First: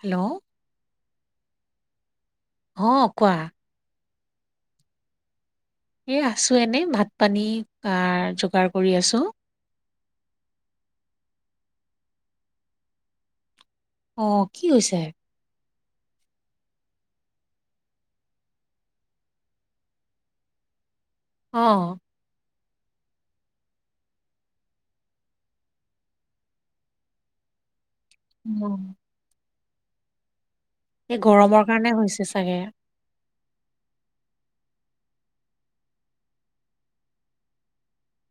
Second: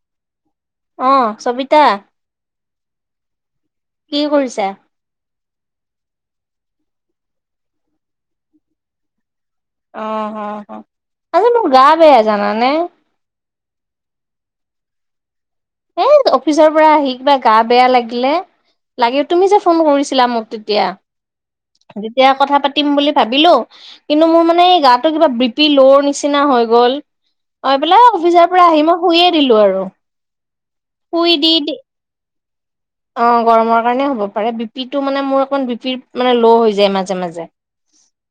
Hello. অহ সবিতা। অ কোৱা। কি কৰিছে? এই আছো এনেই ভাত পানী খোৱাৰ যোগাৰ কৰি আছো। অঁহ অঁহ অঁ আজি মোৰ গা বেয়া জানানে? অঁ কি হৈছে? সেই অফিচৰ পৰা আহি কিবা গা বেয়া লাগিলে। লাগে তুমি যে ফোন কৰিছিলা মোক তিতিয়া। অঁ। তিতিয়া কথা পাতিম বুলি ভাবিলো। কিন্তু মোৰ মানে এই গাটো কিবা বিপি ল'ৰ নিচিনা হৈ গ'ল। অঁ এ‌‌ পেলাই অফিচৰ পৰা আহি মই শুইয়ে দিলো আৰু। এ গৰমৰ কাৰণে হৈছে চাগে। অঁ গৰমৰ কাৰণে হ'ব পাৰে। বিপিটো মানে মোৰ অকণমান বিপি মানে ল' হৈ যায় মাজে মাজে।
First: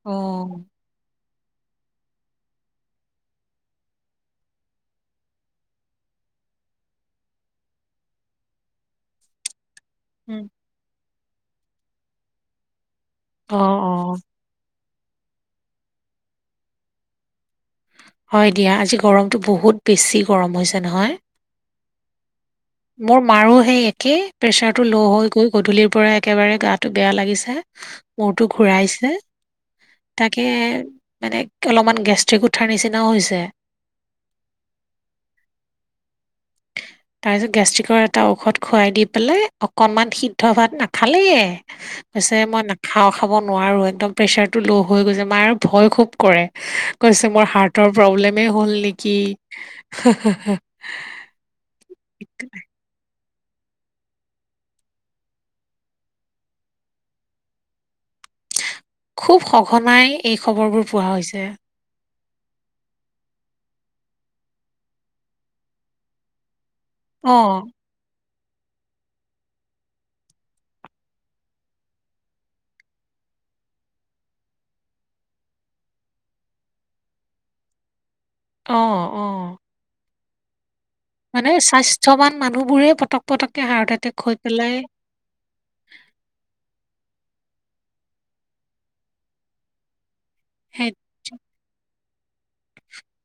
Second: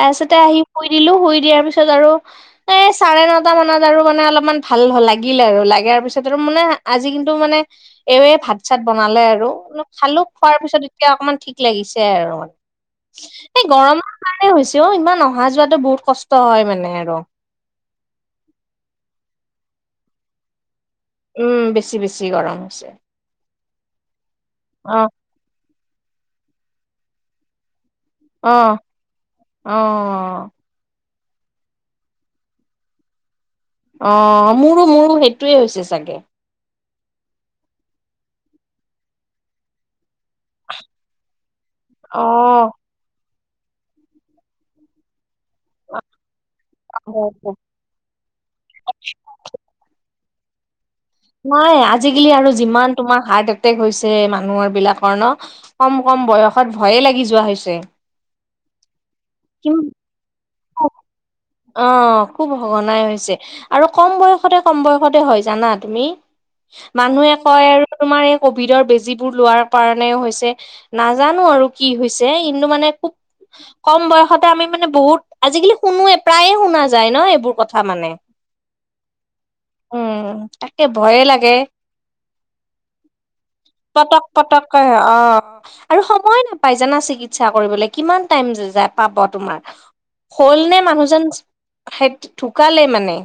তাৰছতে আহি অ' শুই দিলো, শুই দিয়াৰ পিছত আৰু এই চাৰে নটা মানত আৰু মানে অলপমান ভাল লাগিল আৰু লগাৰ পিছত আৰু মানে আজি কিন্তু মানে এওঁৱে ভাত চাত বনালে আ ৰু অলপ খালো, উম খোৱাৰ পিছত এতিয়া অকণমান ঠিক লাগিছে আৰু মানে। অ' এ গৰম অ' কাৰণে হৈছে অও ইমান অহা যোৱাতো বহুত কষ্ট হয় মানে আৰু হয় দিয়া আজি গৰমটো বহুত বেছি গৰম হৈছে নহয়। উম, বেছি বেছি গৰম হৈছে। মোৰ মাৰো সেই একেই প্ৰেচাৰ টো অ ল' হৈ গ'ল। গধূলিৰ পৰা একেবাৰে গাটো বেয়া লাগিছে। মূৰতো অ ঘূৰাইছে। অ তাকে মানে অলমান গেষ্ট্ৰিক উঠাৰ নিচিনাও হৈছে। অঁ মোৰো মোৰো সেইটোৱে হৈছে চাগে। তাৰছত গেষ্ট্ৰিকৰ এটা ঔষধ খুৱাই দি পেলাই, অকণমান সিদ্ধ ভাত নাখালে কৈছে মই অ নাখাওঁ খাব নোৱাৰো, একদম প্ৰেচাৰটো ল' হৈ গৈছে। মাৰ ভয় খুব কৰে। কৈছে মোৰ হাৰ্টৰ প্ৰব্লেমে হ'ল নেকি? হা হা হা নাই আজিকালি আৰু যিমান তোমাৰ হাৰ্ট এটেক হৈছে, মানুহৰ বিলাকৰ ন'? কম কম বয়সত ভয়ে লাগি যোৱা হৈছে। খুব সঘনাই এই খবৰ বোৰ পোৱা হৈছে। অঁ খুব সঘনাই হৈছে আৰু কম বয়সতে কম বয়সতে হয়, জানা তুমি? মানুহে অ', কয় আৰু তোমাৰ এই কভিডৰ বেজী বোৰ লোৱাৰ কাৰণেই হৈছে। নাজানো আৰু কি হৈছে, কিন্তু মানে খুব কম বয়সতে আমি মানে বহুত আজিকালি শুনোৱে প্ৰায়ে শুনা যায় ন', এইবোৰ কথা মানে। অঁ অঁ উম। তাকে ভয়ে মানে লাগে স্বাস্থ্যৱান মানুহবোৰহে পটক পটককে হাৰ্ট পটক এটেক হৈ পেলাই পটককৈ অ' আৰু সময় নাপাই জানা চিকিৎসা কৰিবলে, কিমান টাইম যে যায় পাব তোমাৰ? হ'লনে সেই মানুহজন সেত ঢুকালেই মানে।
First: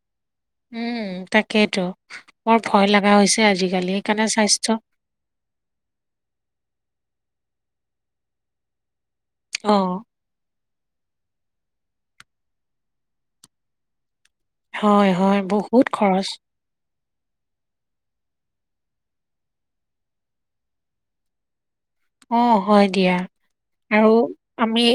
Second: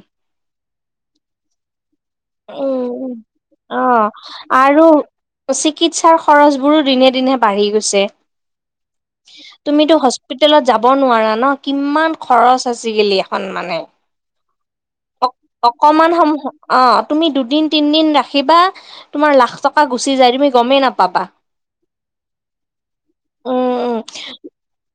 উম তাকেইটো, অ বৰ ভয় লাগা হৈছে আজিকালি সেইকাৰণে স্বাস্থ্য আৰু চিকিৎসাৰ খৰচ বোৰো দিনে দিনে বাঢ়ি গৈছে তুমিতো অ', হস্ স্পিটেলত যাব নোৱাৰা ন' কিমান খৰচ আজিকালি এখন মানে। হয়, অক হয় বহুত অকণমান খৰচ। সম অঁ, তুমি দুদিন তিনদিন ৰাখিবা তোমাৰ লাখ টকা গুচি যায়, তুমি গ'মেই নাপাবা। অ হয় দিয়া উম উম আৰু আমি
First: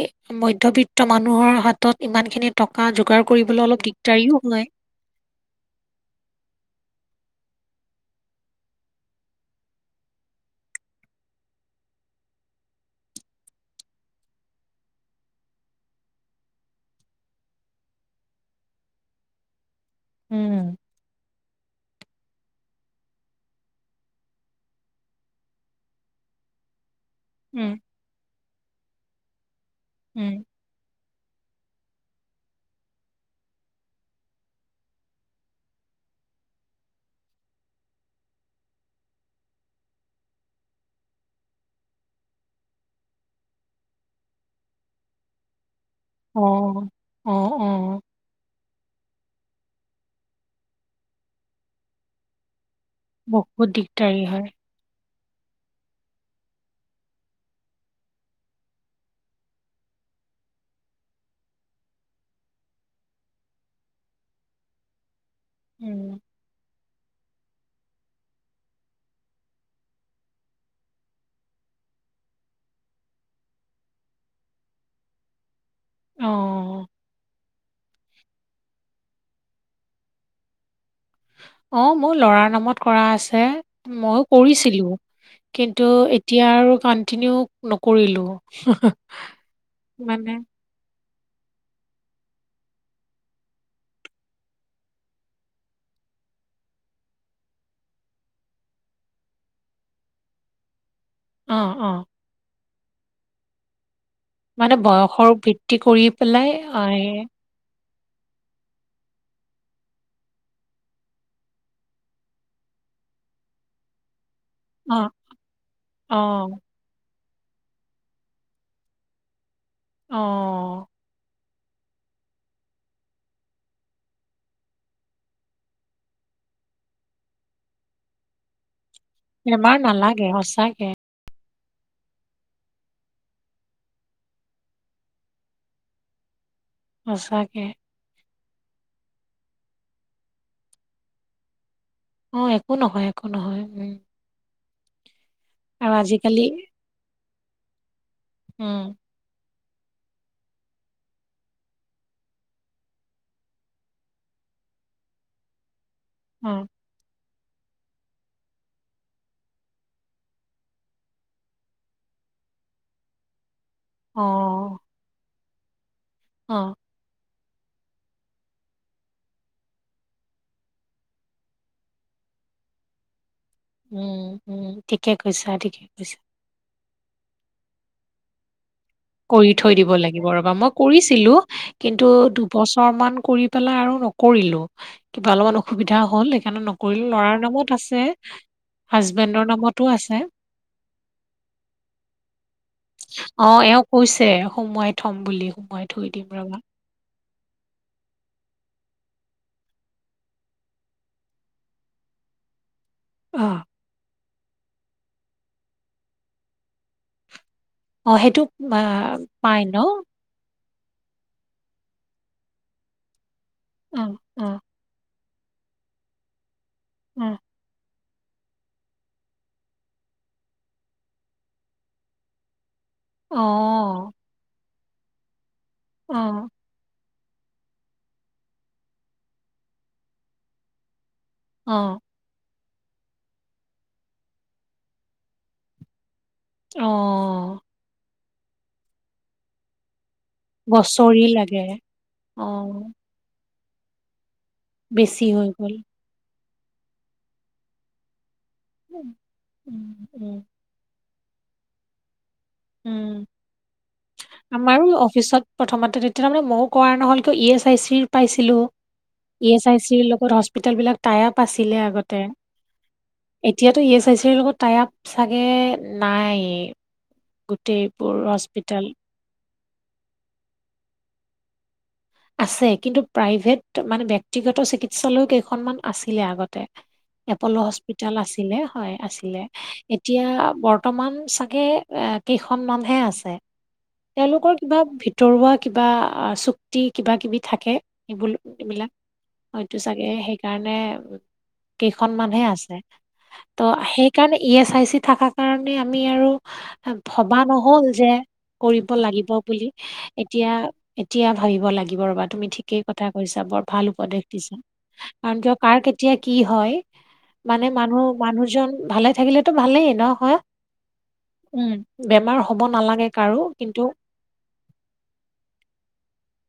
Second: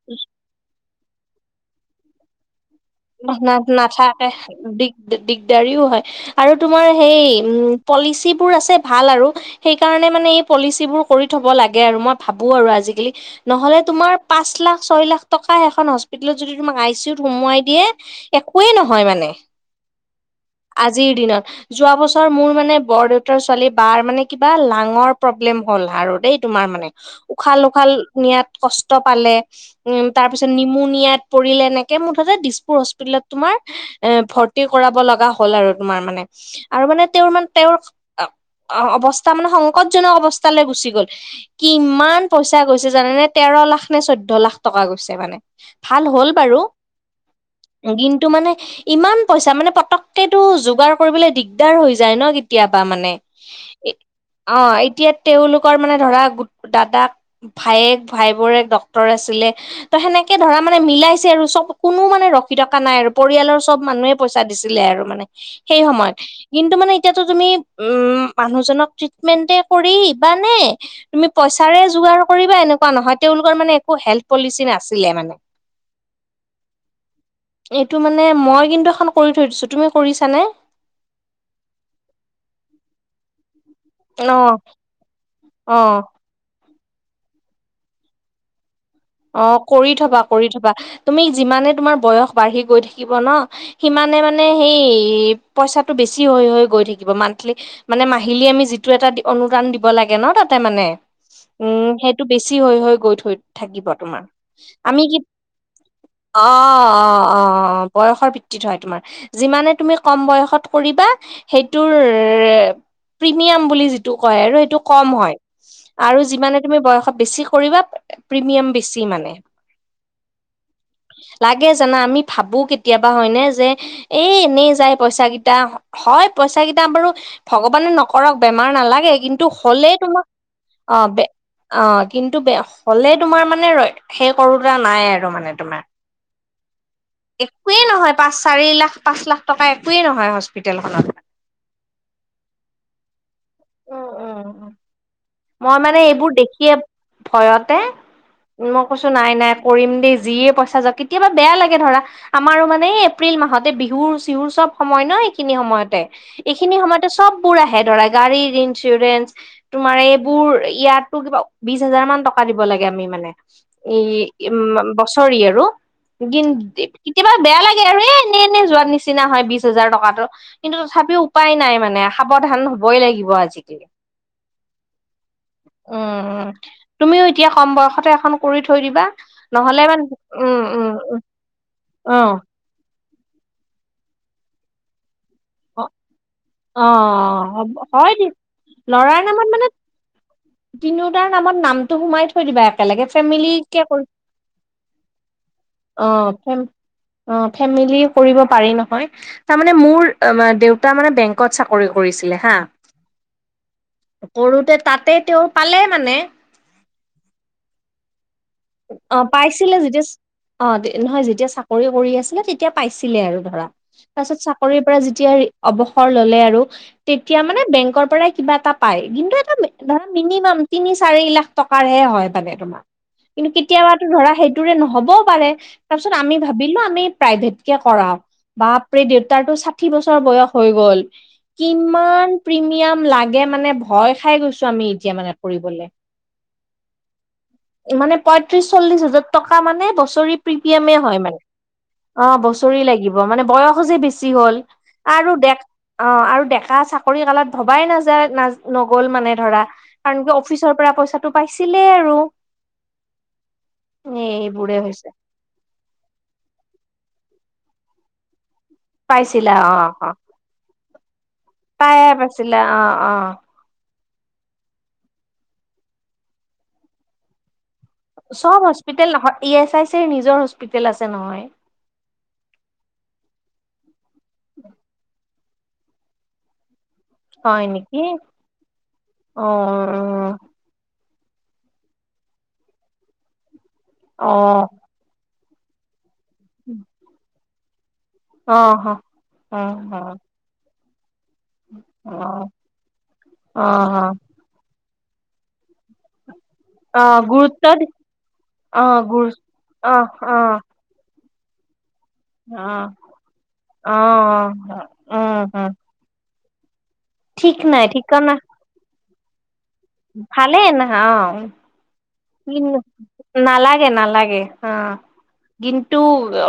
মধ্যবিত্ত মানুহৰ হাতত ইমান খিনি টকা যোগাৰ না কৰিবলৈ অলপ নাথাকে দিগদাৰিও হয়। দিগ দিগদাৰিও হয় আৰু তোমাৰ সেই উ পলিচিবোৰ আছে ভাল আৰু সেইকাৰণে মানে এই পলিচিবোৰ কৰি থব লাগে আৰু মই ভাবো আৰু আজিকালি। নহ'লে তোমাৰ পাঁচ লাখ ছয় লাখ টকা এখন হস্পিতেলত যদি তোমাক আই চি ইউ সোমাই দিয়ে একোৱেই নহয় মানে উম। আজিৰ দিনত যোৱা বছৰ মোৰ মানে বৰ দেউতাৰ ছোৱালী বাই মানে কিবা লাঙৰ প্ৰব্লেম হ'ল আৰু দেই তোমাৰ মানে উশাহ উম, লোখাল নিয়াত কষ্ট পালে উম তাৰ পিছত নিমু নিয়াত পৰিলে এনেকে মুঠতে বিছ [inaudible] তোমাৰ এ ভৰ্তি কৰাব লগা হ'ল আৰু তোমাৰ মানে। আৰু মানে তেওঁৰ মানে তেওঁৰ অৱস্থা মানে সংকটজনক অৱস্থালৈ গুচি গ'ল। কিমান পইচা গৈছে জানে নে তেৰ লাখ নে চৈধ্য লাখ টকা গৈছে মানে। ভাল হ'ল বাৰু। অহ অ। এদিন টো মানে ইমান পইচা মানে পতকেতটো যোগাৰ কৰিবলৈ দিগদাৰ হৈ যায় ন কেতিয়াবা মানে। বহুত দিগদাৰি হয়। অ এতিয়া তেওঁলোকৰ মানে ধৰা দাদাক ভায়েক, ভাইবোৰ এক ডক্তৰ আছিলে। ত সেনেকে ধৰা মানে মিলাইছে আৰু চব কোনো মানে ৰ থকা নাই আৰু পৰিয়ালৰ চব মানুহে পইচা দিছিলে আৰু মানে সেই উম, সময়ত কিন্তু মানে এতিয়াতো তুমি উম মানুহজনক ট্ৰিটমেন্টে কৰি বা নে তুমি পইচাৰে যোগাৰ কৰিবা এনেকুৱা নহয়, তেওঁলোকৰ মানে একো হেল্থ পলিচি নাছিলে মানে। অঁ। এইটো মানে মই কিন্তু এখন কৰি থৈ দিছোঁ, তুমি কৰিছানে? অ মোৰ লৰাৰ নামত কৰা আছে, মইো অ', কৰিছিলো কিন্তু অ', এতিয়া আৰু কণ্টিনিউ নকৰিলোঁ। [inaudible] অ কৰি থবা, মানে কৰি থবা, তুমি যিমানে তোমাৰ বয়স বাঢ়ি গৈ থাকিব ন সিমানে মানে সেই পইচাটো বেছি হৈ হৈ গৈ থাকিব মাণ্ঠিলী। মানে মাহিলী আমি যিটো এটা অনুদান দিব লাগে ন তাতে মানে। অ', উম অ', সেইটো বেছি হৈ হৈ গৈ থৈ থাকিব তোমাৰ। মানে আমি কিত বয়সৰ ভিত্তি কৰি অ পেলাই অ অ বয়সৰ ভিত্তিত হয় তোমাৰ। যিমানে তুমি কম বয়সত কৰিবা সেইটোৰে প্ৰিমিয়াম বুলি যিটো কয় আৰু অ', কম হয় আৰু অ', যিমানে তুমি বয়সত বেছি কৰিবা প্ৰিমিয়াম বেছি মানে। অ। লাগে জানা আমি ভাবোঁ কেতিয়াবা হয়নে যে এই এনেই যায় পইচাকেইটা। হয় পইচা কেইটা বাৰু ভগৱানে নকৰক বেমাৰ নালাগে কিন্তু বেমাৰ হলে নালাগে তোমাক সঁচাকে। অ বে অ কিন্তু বে হলে তোমাৰ মানে ৰ সেই কৰোতা নাই আৰু মানে তোমাৰ। সঁচাকে একোৱে নহয় পাঁচ চাৰি লাখ, পাঁচ লাখ টকা একোৱেই নহয় হস্পিতেলখনত অ একো নহয়, একো নহয় উম। মই আৰু মানে এইবোৰ আজিকালি দেখিয়ে ভয়তে উম মই কৈছো নাই-নাই কৰিম দেই যিয়ে পইচা যাওক কেতিয়াবা বেয়া লাগে ধৰা। আমাৰ মানে এপ্ৰিল মাহতে বিহুৰ চিহুৰ চব সময় ন এইখিনি সময়তে। অ এইখিনি সময়তে চববোৰ আহে ধৰা, গাড়ীৰ ইঞ্চুৰেঞ্চ। তোমাৰ এইবোৰ, ইয়াতো কিবা বিশ হাজাৰ মান টকা দিব লাগে আমি মানে। ই, অ বছৰি আৰু দিন অ কেতিয়াবা বেয়া লাগে আৰু এ এনে এনে যোৱাৰ নিচিনা হয় বিশ হাজাৰ টকাটো। কিন্তু তথাপিও উপায় নাই মানে, সাৱধান হ'বই লাগিব আ উম' উম' ঠিকে কৈছা, ঠিকে কৈছা। উম উম তুমিও এতিয়া কম বয়সতে এখন কৰি থৈ দিবা। কৰি থৈ নহ'লে দিব ইমান লাগিব ৰ'বা, উম মই উম কৰিছিলো কিন্তু উম বছৰ মান কৰি পেলাই আৰু নকৰিলো, কিবা অলপমান অ অসুবিধা হ'ল সেইকাৰণে অ নকৰিলো, লৰাৰ হ'ব নামত আছে হয় দে ল'ৰাৰ নামত হাজবেণ্ডৰ মানে নামতো আছে। তিনিওটাৰ নামত নামটো সোমাই থৈ দিবা একেলগে অ এওঁ ফেমিলিকে। কৰি কৈছে সোমোৱাই থম বুলি, সোমোৱাই অ থৈ দিম ফেম ৰবা। অ ফেমিলি কৰিব পাৰি নহয়, তাৰ মানে মোৰ দেউতা মানে বেংকত চাকৰি কৰিছিলে হা। অ। কৰোতে তাতে তেওঁ পালে মানে। অঁ সেইটো আ অ পাই ন পাইছিলে যেতিয়া অ' নহয় যেতিয়া চাকৰি কৰি আছিলে, তেতিয়া পাইছিলে আৰু ধৰা, অ তাৰপিছত অ চাকৰিৰ পৰা যে এতিয়াই অৱসৰ ল'লে আৰু অ তেতিয়া মানে বেংকৰ পৰাই কিবা এটা পায়, কিন্তু এটা মিনিমাম তিনি চাৰি লাখ টকাৰ হে হয় মানে তোমাৰ। কিন্তু কেতিয়াবাতো ধৰা সেইটোৰে নহ'বও পাৰে, তাৰ অ অ পিছত আমি ভাবিলো আমি প্ৰাইভেট কে কৰাও, বাপৰে দেউতাৰটো ষাঠি বছৰ বয়স হৈ গ'ল। অ কিমান প্ৰিমিয়াম লাগে মানে, ভয় খাই গৈছো আমি এতিয়া মানে কৰিবলে। অ' মানে পঁয়ত্ৰিশ চল্লিশ হাজাৰ টকা মানে বছৰি প্ৰিমিয়ামে হয় বছৰি মানে, লাগে অ বছৰি লাগিব। মানে বয়সো যে বেছি হ'ল, বেছি আৰু হৈ দেখ গ'ল অ আৰু ডেকা চাকৰি কালত ভবাই নাযায় ন উম নগ'ল মানে ধৰা, কাৰণ উম কি অফিচ পৰা পইচাটো পাইছিলে আৰু। উম। এ এইবোৰে আমাৰো হৈছে অফিচত প্ৰথমতে তেতিয়া তাৰ মানে মইয়ো কৰা নহ'ল কিয়, ই এছ আই চি পাইছিলো। পাইছিলা ই এছ অ আই চিৰ ৰ অ লগত হস্পিতেল বিলাক টাইআপ আছিলে পায়ে আগতে। পাইছিলা অ অ এতিয়াতো ই এছ আই চিৰ ৰ লগত টাইআপ চাগে নাই। গোটেই চব হস্পিতেল নহয়, ই এছ আই চিৰ নিজৰ হস্পিতেল আছে নহয়। আছে, কিন্তু প্ৰাইভেট মানে ব্যক্তিগত চিকিৎসালয় কেইখনমান আছিলে আগতে। এপ'লো হয় নেকি হস্পিতাল আছিলে, হয় আছিলে। অ এতিয়া বৰ বৰ্তমান চাগে কেইখনমানহে আছে, অ তেওঁলোকৰ কিবা ভি তৰুৱা কিবা চুক্তি কিবা কিবি থাকে। অ টেবুলবিলাক অ অ হয়তো অ চাগে সে কাৰণে কেইখন মানহে অ আছে, ত' অ সেইকাৰণে ই এছ আই চি থাকা কাৰণে, আমি আৰু অ ভবা গুৰুত্ব নহ'ল যে, অ', কৰিব গুৰ লাগিব বুলি অ', এতিয়া অ', এতিয়া ভাবিব লাগিব ৰবা। তুমি ঠিকেই অ', অ', কথা কৈছা, বৰ ভাল উপদেশ দিছা কাৰণ উম, কিয় উম, কাৰ কেতি তিয়া কি হয়, ঠিক মানে নাই মানুহ ঠিকনা মানুহজন ভালে থাকিলেতো ভালেই। ন হয় ভালে নহয় অ', উম বেমাৰ হ'ব কিনো, নালাগে কাৰো কিন্তু নালাগে, নালাগে। অ' কিন্তু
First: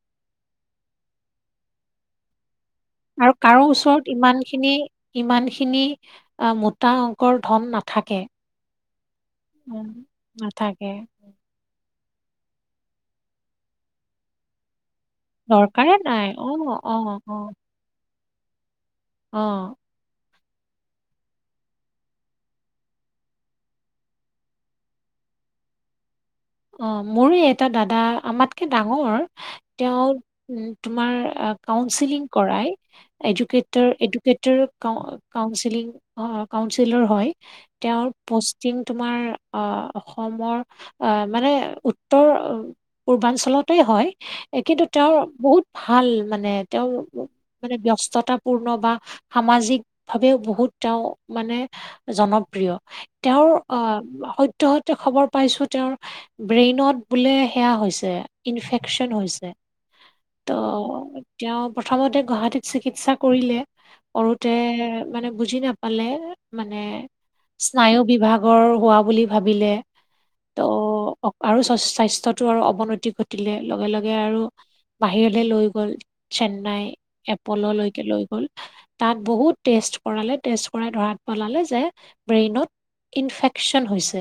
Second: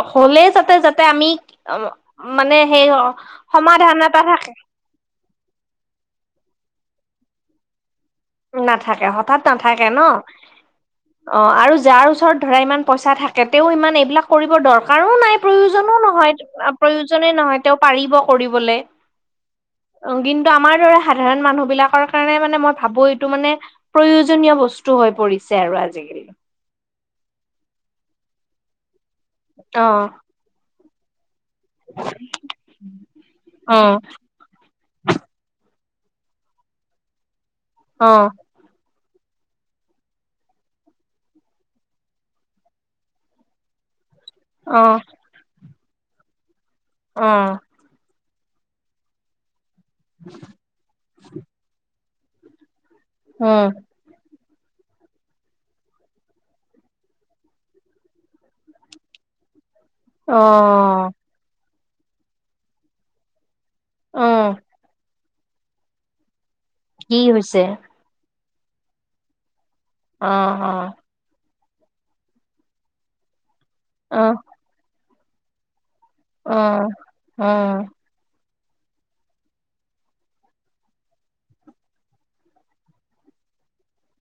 অ' হ'লে যাতে, যাতে আমি মানে সেই আৰু সমাধান এটা থাকে। ইমানখিনি অ' মোটা অংকৰ ধন নাথাকে। নাথাকে। হঠাৎ নাথাকে উম ন'। নাথাকে অ' আৰু যাৰ ওচৰত ধৰা ইমান পইচা থাকে, তেওঁ ইমান এইবিলাক কৰিবৰ দৰকাৰো নাই। প্ৰয়োজনো দৰকাৰে নাই নহয়, অ আ অ প্ৰয়োজনেই অ নহয় তেওঁ পাৰিব কৰিবলে। অ'। কিন্তু আমাৰ দৰে সাধাৰণ মানুহ বিলাকৰ কাৰণে মানে কি মই ভাবো এই টো মানে প্ৰয়োজনীয় বস্তু হৈ পৰিছে আৰু আজিকালি। অ' মোৰ এটা দাদা আমাতকৈ ডাঙৰ, অ তেওঁ তোমাৰ আ কাউেলিং কৰাই, অ এডাকেটৰ এডো কেটাৰ কাউণ্ট-কাউণ্টচিলিং, অ' কাউণ্টচিলিয়ৰ হয়, তেওঁৰ অ পোষ্ট [inaudible] তোমাৰ অ-অসমৰ আ মানে উত্তৰ পূৰ্বাঞ্চলতেই হয়, অ' কিন্তু তেওঁৰ বহুত ভাল মানে, তেওঁ। অ'। মানে ব্যস্ততাপূৰ্ণ বা সামাজিক ভাৱেও বহুত তেওঁ মানে জনপ্ৰিয়। অ তেওঁৰ উম আ সত্যে সত্যে, সত্যে খবৰ পাইছোঁ, তেওঁৰ ব্ৰেইনত বোলে সেয়া হৈছে, ইনফেকচন হৈছে। অ ত' তেওঁ প্ৰথমতে গুৱাহাটীত চিকিৎসা কৰিলে। অ কৰোতে মানে বুজি নাপালে মানে, কি হৈছে স্নায়ু বিভাগৰ হোৱা বুলি ভাবিলে। অ', অ'। অ' আৰু স্বাস্থ্যটো আৰু অৱনতি ঘটিলে লগে লগে অ আৰু বাহিৰলৈ লৈ গ'ল। অ চেন্নাই অ এপললৈকে লৈ গ'ল। তাত বহুত টেষ্ট কৰালে, টেষ্ট কৰাই ধৰাত পেলালে যে ব্ৰেইনত ইনফেকচন হৈছে।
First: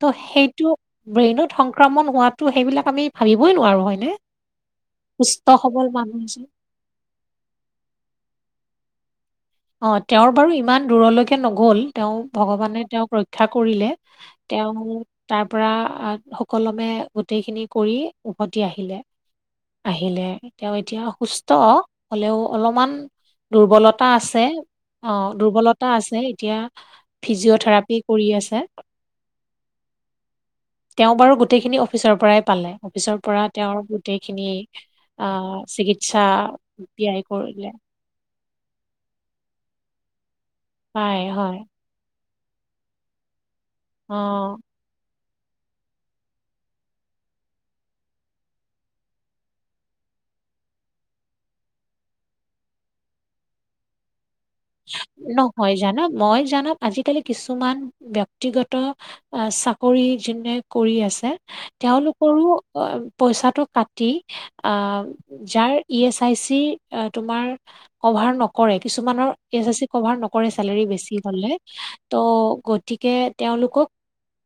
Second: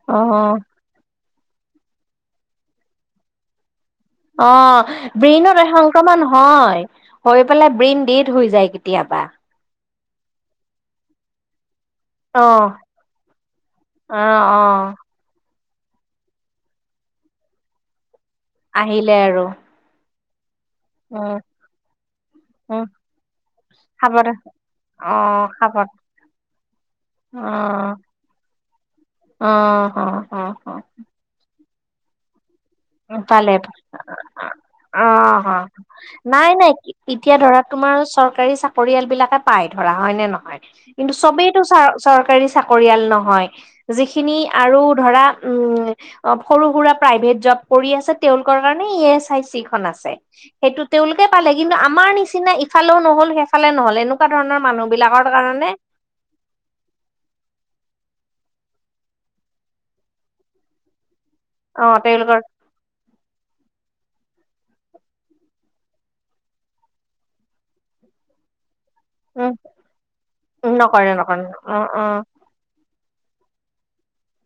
ত' অ সেইটো, ব্ৰেইনত সংক্ৰমণ হোৱাটো সেইবিলাক আমি ভাবিবই নোৱাৰো হয়নে। অ' সুস্থ ব্ৰেইনত এই সবল মানুহ সংক্ৰমণ এজন হয়। হৈ পেলাই ব্ৰেইন ডেট হৈ যায় কেতিয়াবা। অ' তেওঁৰ বাৰু ইমান দূৰলৈকে নগ'ল। তেওঁ অ ভগৱানে তেওঁক ৰক্ষা কৰিলে, অ অ তেওঁ তাৰ পৰা আ সুকলমে গোটেইখিনি কৰি উভতি আহিলে। আহিলে, তেওঁ এতিয়া উম সুস্থ হ'লেও উম অলপমান দুৰ্বলতা সাৱধান আছ ছে, অ' দুৰ্বলতা আছে এতিয়া অ ফিজিঅ থেৰাপি কৰি আছে। অ', অ', অ', অ'। তেওঁ বাৰু গোটেইখিনি অ অফিচৰ পৰাই পালে, অফিচৰ পৰা পালে তেওঁৰ গোটেইখিনি অ', হয় আহ হয়। চিকিৎসা নাই, নাই ব্যয় এতিয়া ধৰা কৰিলে তোমাৰ চৰকাৰী চাক পৰিয়াল বিলাকে পাই ধৰা হয় নে নহয়, কিন্তু হয় হয় চবেইটো চাৰ চৰকাৰী চাকৰিয়াল নহয়, যিখিনি অ' আৰু ধৰা উম অ সৰু সুৰা প্ৰাইভেট জব কৰি আছে, তেওঁলোকৰ কাৰণে ই এছ আই চি খন আছে। সেইটো তেওঁলোকে পালে, কিন্তু আমাৰ নিচিনা ইফালেও নহ'ল সেইফালে নহল এনেকুৱা ধৰণৰ মানুহ বিলাকৰ কাৰণে নহয় জানা মই জানা আজিকালি কিছুমান ব্যক্তিগত অ চাকৰি যোনে কৰি আছে অ তেওঁলোকৰ তেওঁলোকৰো পইছাটো কাটি আ যাৰ ই এচ আই চি তোমাৰ কভাৰ নকৰে, কিছুমানৰ এ চেচি কভাৰ নকৰে উম চেলৰী নকৰে বেছি নকৰে হলে, অ অ ত' গতিকে তেওঁলোকক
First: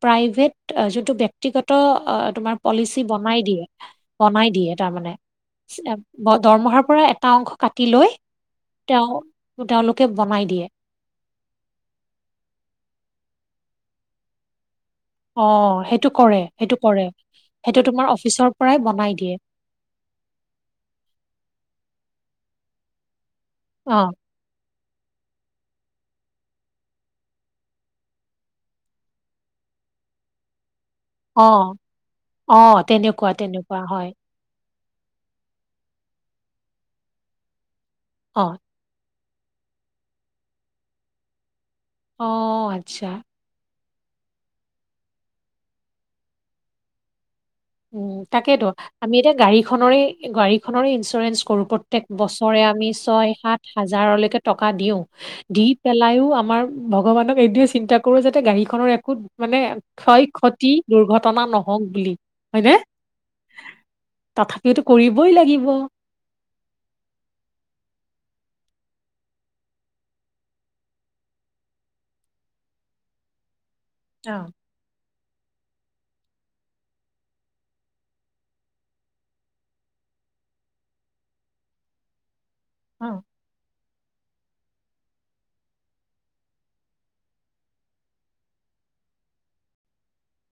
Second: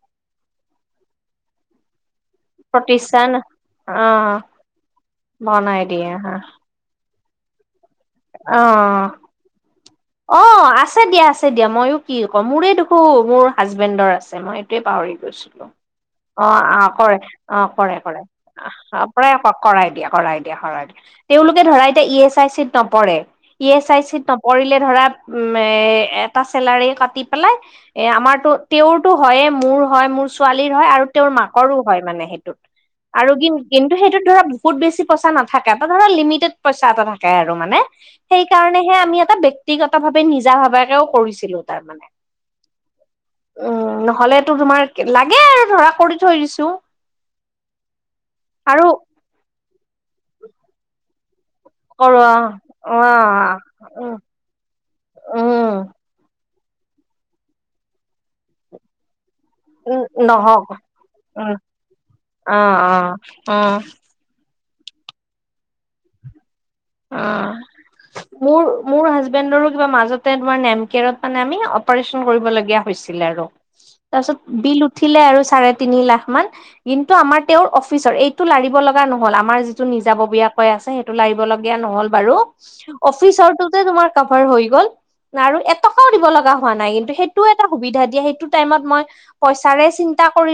প্ৰাইভেট যোনটো ব্যক্তিগত অঁ তোমাৰ পলিচি প্ৰতিষ্ঠান বনাই দিয়ে, অ বনাই দিয়ে তাৰমানে বনাই দিয়ে হা দৰমহাৰ পৰা কটা অংশ কাটি লৈ, অ তেওঁ তেওঁলোকে অ বনাই দিয়ে। আছে দিয়া আছে দিয়া, ময়ো কি কওঁ মোৰে দেখোঁ মোৰ হাজবেণ্ডৰ আছে মই সেইটোৱে পাহৰি অ গৈছিলোঁ, সেইটো কৰে অঁ সেইটো আহ কৰে অ সেইটো কৰে তোমাৰ কৰে অফিচৰ পৰাই বনাই দিয়ে পৰাই কওক। কৰাই দিয়ে কৰাই দিয়ে কৰাই দিয়ে, তেওঁলোকে ধৰা এতিয়া ই এছ আই চিত নপৰে, ই এছ অ আই চিত কৰিলে ধৰা উম এ এটা চেলাৰী কাটি পেলাই এ আমাৰতো তেওঁৰতো হয়য়ে, মোৰ হয় মোৰ ছোৱালীৰ হয় আৰু তেওঁৰ অ মাকৰো হয় মানে সেইটোত, অ আৰু তেনেকুৱা কি তেনেকুৱা কিন্তু হয় সেইটোত ধৰা বহুত বেছি পইচা নাথাকে, এটা ধৰা লিমিটেড পইচা এটা থাকে আৰু মানে। অ সেইকাৰণে হেয়া আমি এটা ব্যক্তিগত ভাৱে নিজা ভাৱাকেও কৰিছিলো তাৰ মানে। অঁ, আচ্ছা। উম, নহলেটো তোমাৰ লাগে আৰু ধৰা কৰি থৈ দিছো। উম তাকেইতো, আৰু আমি এতিয়া গাড়ীখনৰেই গাড়ীখনৰে ইঞ্চুৰেঞ্চ কৰো। প্ৰত্যেক কৰো বছৰে আমি অ অ ছয় সাত উম হাজাৰলৈকে টকা দিও, দি উম পেলাইও আমাৰ ভগৱানক এইটোয়ে চিন্তা কৰো যাতে গাড়ীখনৰ একো মানে উম, ক্ষয় ক্ষতি দুৰ্ঘটনা নহওক বুলি। হয়নে অঁ অঁ, উম তথাপিওতো কৰিবই লাগিব। অঁ। মোৰ মোৰ হাজবেণ্ডৰো কিবা মাজতে তোমাৰ নেমকেয়াৰত মানে আমি অপাৰচন কৰিবলগীয়া হৈছিলে আৰু। তাৰপিছত বিল উঠিলে আৰু চাৰে তিনি লাখ মান। কিন্তু আমাৰ তেওৰ অফিচৰ এইটো লাৰিব লগা নহ'ল আমাৰ যিটো নিজাববীয়াকৈ আছে সেইটো লাৰিব লগা গীয়া নহ'ল বাৰু, অ অফিচৰ টোতে তোমাৰ কভাৰ হৈ গল। আৰু এটকাও দিব লগা হোৱা নাই, কিন্তু সেইটোও এটা সুবিধা দিয়া সেইটো টাইমত মই পইচাৰে চিন্তা কৰি